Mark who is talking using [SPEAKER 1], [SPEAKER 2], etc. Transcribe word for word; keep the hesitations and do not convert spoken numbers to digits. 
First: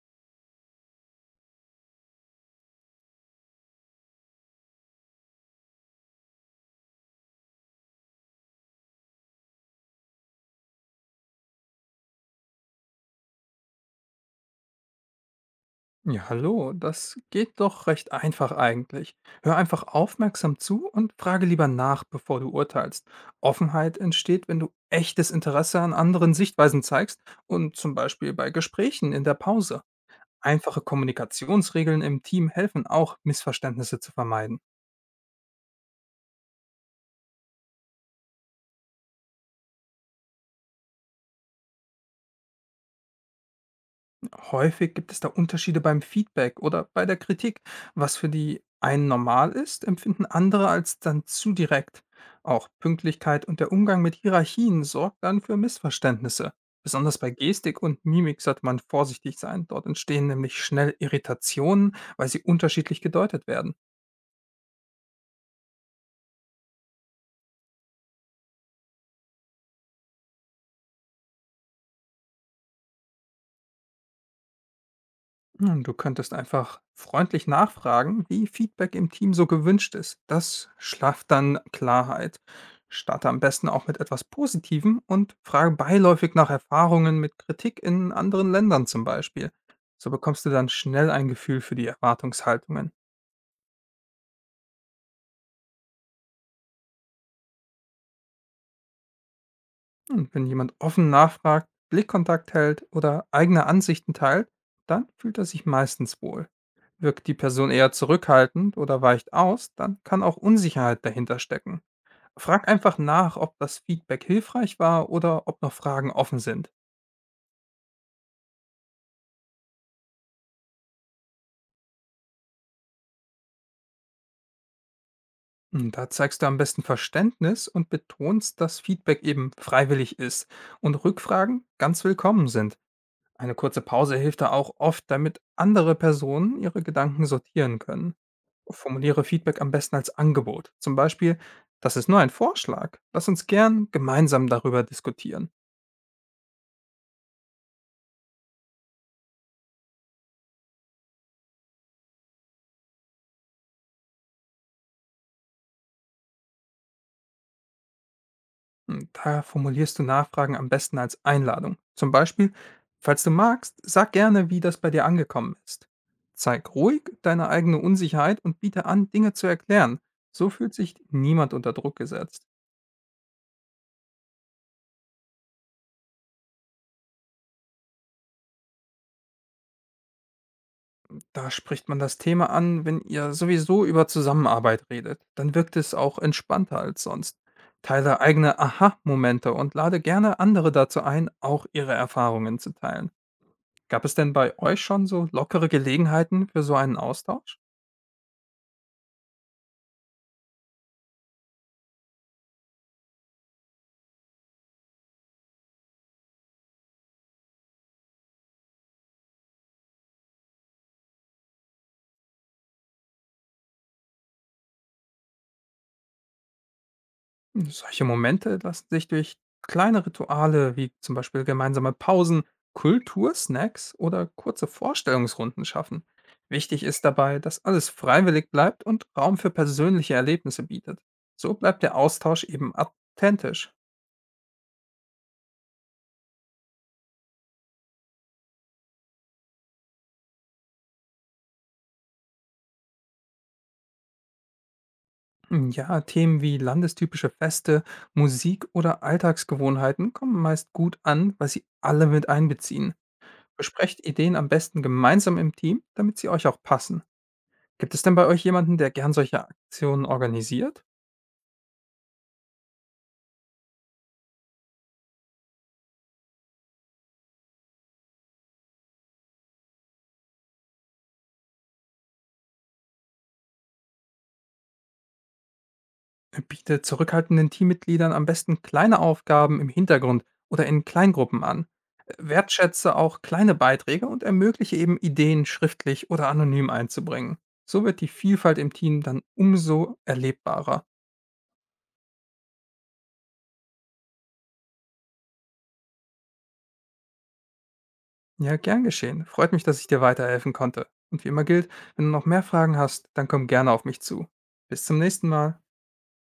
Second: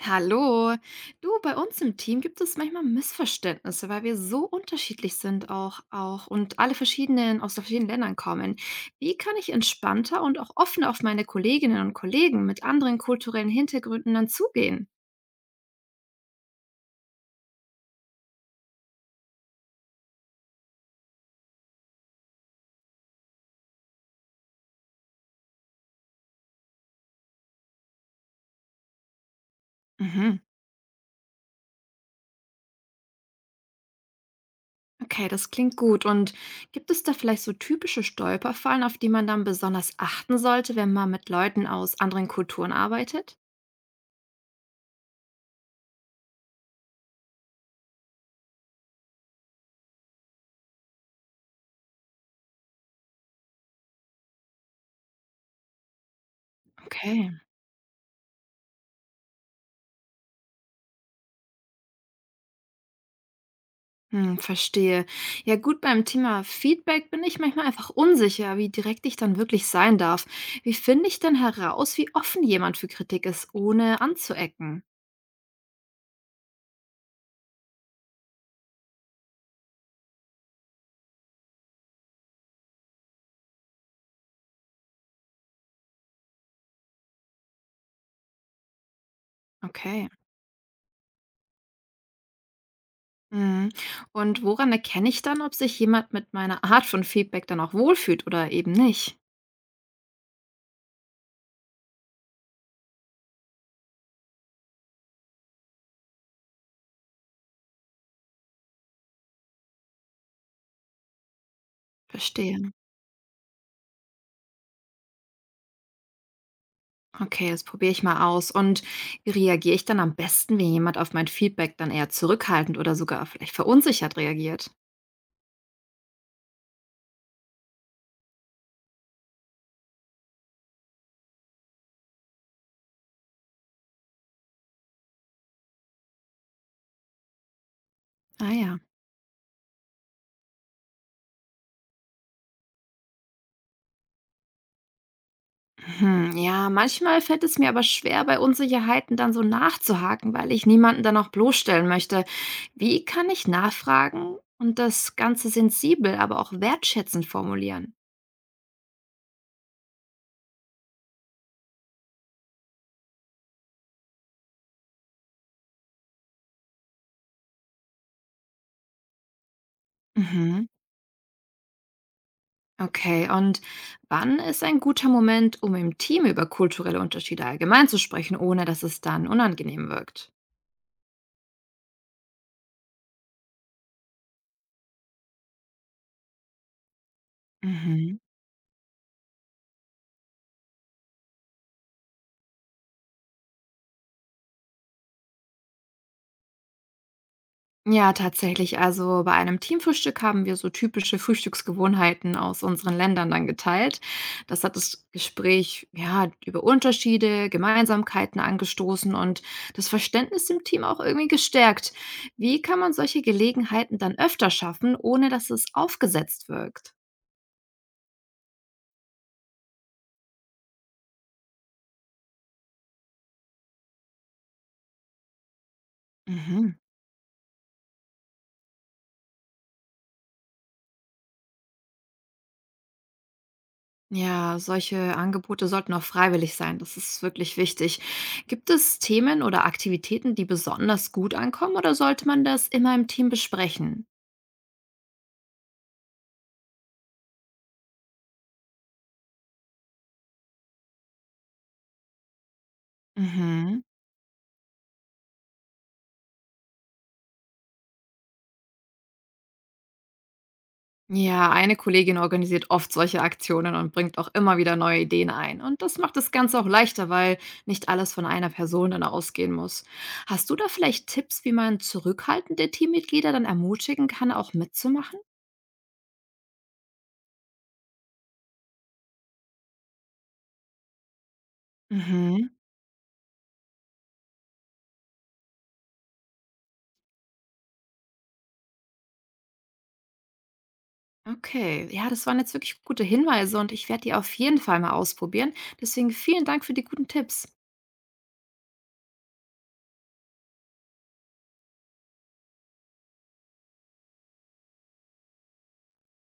[SPEAKER 1] Hallo. Du, bei uns im Team gibt es manchmal Missverständnisse, weil wir so unterschiedlich sind auch, auch und alle verschiedenen aus verschiedenen Ländern kommen. Wie kann ich entspannter und auch offener auf meine Kolleginnen und Kollegen mit anderen kulturellen Hintergründen dann zugehen?
[SPEAKER 2] Ja, hallo, das geht doch recht einfach eigentlich. Hör einfach aufmerksam zu und frage lieber nach, bevor du urteilst. Offenheit entsteht, wenn du echtes Interesse an anderen Sichtweisen zeigst und zum Beispiel bei Gesprächen in der Pause.
[SPEAKER 1] Mhm.
[SPEAKER 2] Einfache Kommunikationsregeln im Team helfen auch, Missverständnisse zu vermeiden.
[SPEAKER 1] Okay, das klingt gut. Und gibt es da vielleicht so typische Stolperfallen, auf die man dann besonders achten sollte, wenn man mit Leuten aus anderen Kulturen arbeitet?
[SPEAKER 2] Häufig gibt es da Unterschiede beim Feedback oder bei der Kritik. Was für die einen normal ist, empfinden andere als dann zu direkt. Auch Pünktlichkeit und der Umgang mit Hierarchien sorgt dann für Missverständnisse. Besonders
[SPEAKER 1] Okay.
[SPEAKER 2] bei Gestik und Mimik sollte man vorsichtig sein. Dort entstehen nämlich schnell Irritationen, weil sie unterschiedlich gedeutet werden.
[SPEAKER 1] Hm, verstehe. Ja gut, beim Thema Feedback bin ich manchmal einfach unsicher, wie direkt ich dann wirklich sein darf. Wie finde ich denn heraus, wie offen jemand für Kritik ist, ohne anzuecken?
[SPEAKER 2] Nun, du könntest einfach freundlich nachfragen, wie Feedback im Team so gewünscht ist. Das schafft dann Klarheit. Starte am besten auch mit etwas Positivem und frage beiläufig nach Erfahrungen mit Kritik in anderen Ländern zum Beispiel.
[SPEAKER 1] Okay.
[SPEAKER 2] So bekommst du dann schnell ein Gefühl für die Erwartungshaltungen.
[SPEAKER 1] Mhm. Und woran erkenne ich dann, ob sich jemand mit meiner Art von Feedback dann auch wohlfühlt oder eben nicht?
[SPEAKER 2] Und wenn jemand offen nachfragt, Blickkontakt hält oder eigene Ansichten teilt, dann fühlt er sich meistens wohl. Wirkt die Person eher zurückhaltend oder weicht aus, dann kann auch Unsicherheit dahinter stecken.
[SPEAKER 1] Verstehe.
[SPEAKER 2] Frag einfach nach, ob das Feedback hilfreich war oder ob noch Fragen offen sind.
[SPEAKER 1] Okay, das probiere ich mal aus. Und wie reagiere ich dann am besten, wenn jemand auf mein Feedback dann eher zurückhaltend oder sogar vielleicht verunsichert reagiert?
[SPEAKER 2] Und Da zeigst du am besten Verständnis und betonst, dass Feedback eben freiwillig ist und Rückfragen ganz willkommen sind. Eine kurze Pause hilft da auch oft, damit andere Personen ihre Gedanken sortieren können.
[SPEAKER 1] Ah ja.
[SPEAKER 2] Formuliere Feedback am besten als Angebot. Zum Beispiel, das ist nur ein Vorschlag. Lass uns gern gemeinsam darüber diskutieren.
[SPEAKER 1] Hm, ja, manchmal fällt es mir aber schwer, bei Unsicherheiten dann so nachzuhaken, weil ich niemanden dann auch bloßstellen möchte. Wie kann ich nachfragen und das Ganze sensibel, aber auch wertschätzend formulieren?
[SPEAKER 2] Da formulierst du Nachfragen am besten als Einladung. Zum Beispiel, falls du magst, sag gerne, wie das bei dir angekommen ist. Zeig ruhig deine eigene Unsicherheit und biete an, Dinge zu erklären. So
[SPEAKER 1] Mhm.
[SPEAKER 2] fühlt sich niemand unter Druck gesetzt.
[SPEAKER 1] Okay, und wann ist ein guter Moment, um im Team über kulturelle Unterschiede allgemein zu sprechen, ohne dass es dann unangenehm wirkt?
[SPEAKER 2] Da spricht man das Thema an, wenn ihr sowieso über Zusammenarbeit redet. Dann wirkt es auch entspannter als sonst.
[SPEAKER 1] Mhm.
[SPEAKER 2] Teile eigene Aha-Momente und lade gerne andere dazu ein, auch ihre Erfahrungen zu teilen. Gab es denn bei euch schon so lockere Gelegenheiten für so einen Austausch?
[SPEAKER 1] Ja, tatsächlich. Also bei einem Teamfrühstück haben wir so typische Frühstücksgewohnheiten aus unseren Ländern dann geteilt. Das hat das Gespräch ja über Unterschiede, Gemeinsamkeiten angestoßen und das Verständnis im Team auch irgendwie gestärkt. Wie kann man solche Gelegenheiten dann öfter schaffen, ohne dass es aufgesetzt wirkt?
[SPEAKER 2] Solche Momente lassen sich durch kleine Rituale wie zum Beispiel gemeinsame Pausen, Kultursnacks oder kurze Vorstellungsrunden schaffen.
[SPEAKER 1] Mhm.
[SPEAKER 2] Wichtig ist dabei, dass alles freiwillig bleibt und Raum für persönliche Erlebnisse bietet. So bleibt der Austausch eben authentisch.
[SPEAKER 1] Ja, solche Angebote sollten auch freiwillig sein. Das ist wirklich wichtig. Gibt es Themen oder Aktivitäten, die besonders gut ankommen, oder sollte man das immer im Team besprechen?
[SPEAKER 2] Hm, Ja, Themen wie landestypische Feste, Musik oder Alltagsgewohnheiten kommen meist gut an, weil sie alle mit einbeziehen.
[SPEAKER 1] Mhm.
[SPEAKER 2] Besprecht Ideen am besten gemeinsam im Team, damit sie euch auch passen. Gibt es denn bei euch jemanden, der gern solche Aktionen organisiert?
[SPEAKER 1] Ja, eine Kollegin organisiert oft solche Aktionen und bringt auch immer wieder neue Ideen ein. Und das macht das Ganze auch leichter, weil nicht alles von einer Person dann ausgehen muss. Hast du da vielleicht Tipps, wie man zurückhaltende Teammitglieder dann ermutigen kann, auch mitzumachen?
[SPEAKER 2] Biete zurückhaltenden Teammitgliedern am besten kleine Aufgaben im Hintergrund oder in Kleingruppen an.
[SPEAKER 1] Mhm.
[SPEAKER 2] Wertschätze auch kleine Beiträge und ermögliche eben Ideen schriftlich oder anonym einzubringen. So wird die Vielfalt im Team dann umso erlebbarer.
[SPEAKER 1] Okay, ja, das waren jetzt wirklich gute Hinweise und ich werde die auf jeden Fall mal ausprobieren. Deswegen vielen Dank für die guten Tipps.
[SPEAKER 2] Ja, gern geschehen. Freut mich, dass ich dir weiterhelfen konnte. Und wie immer gilt, wenn du noch mehr Fragen hast, dann komm gerne auf mich zu. Bis zum nächsten Mal.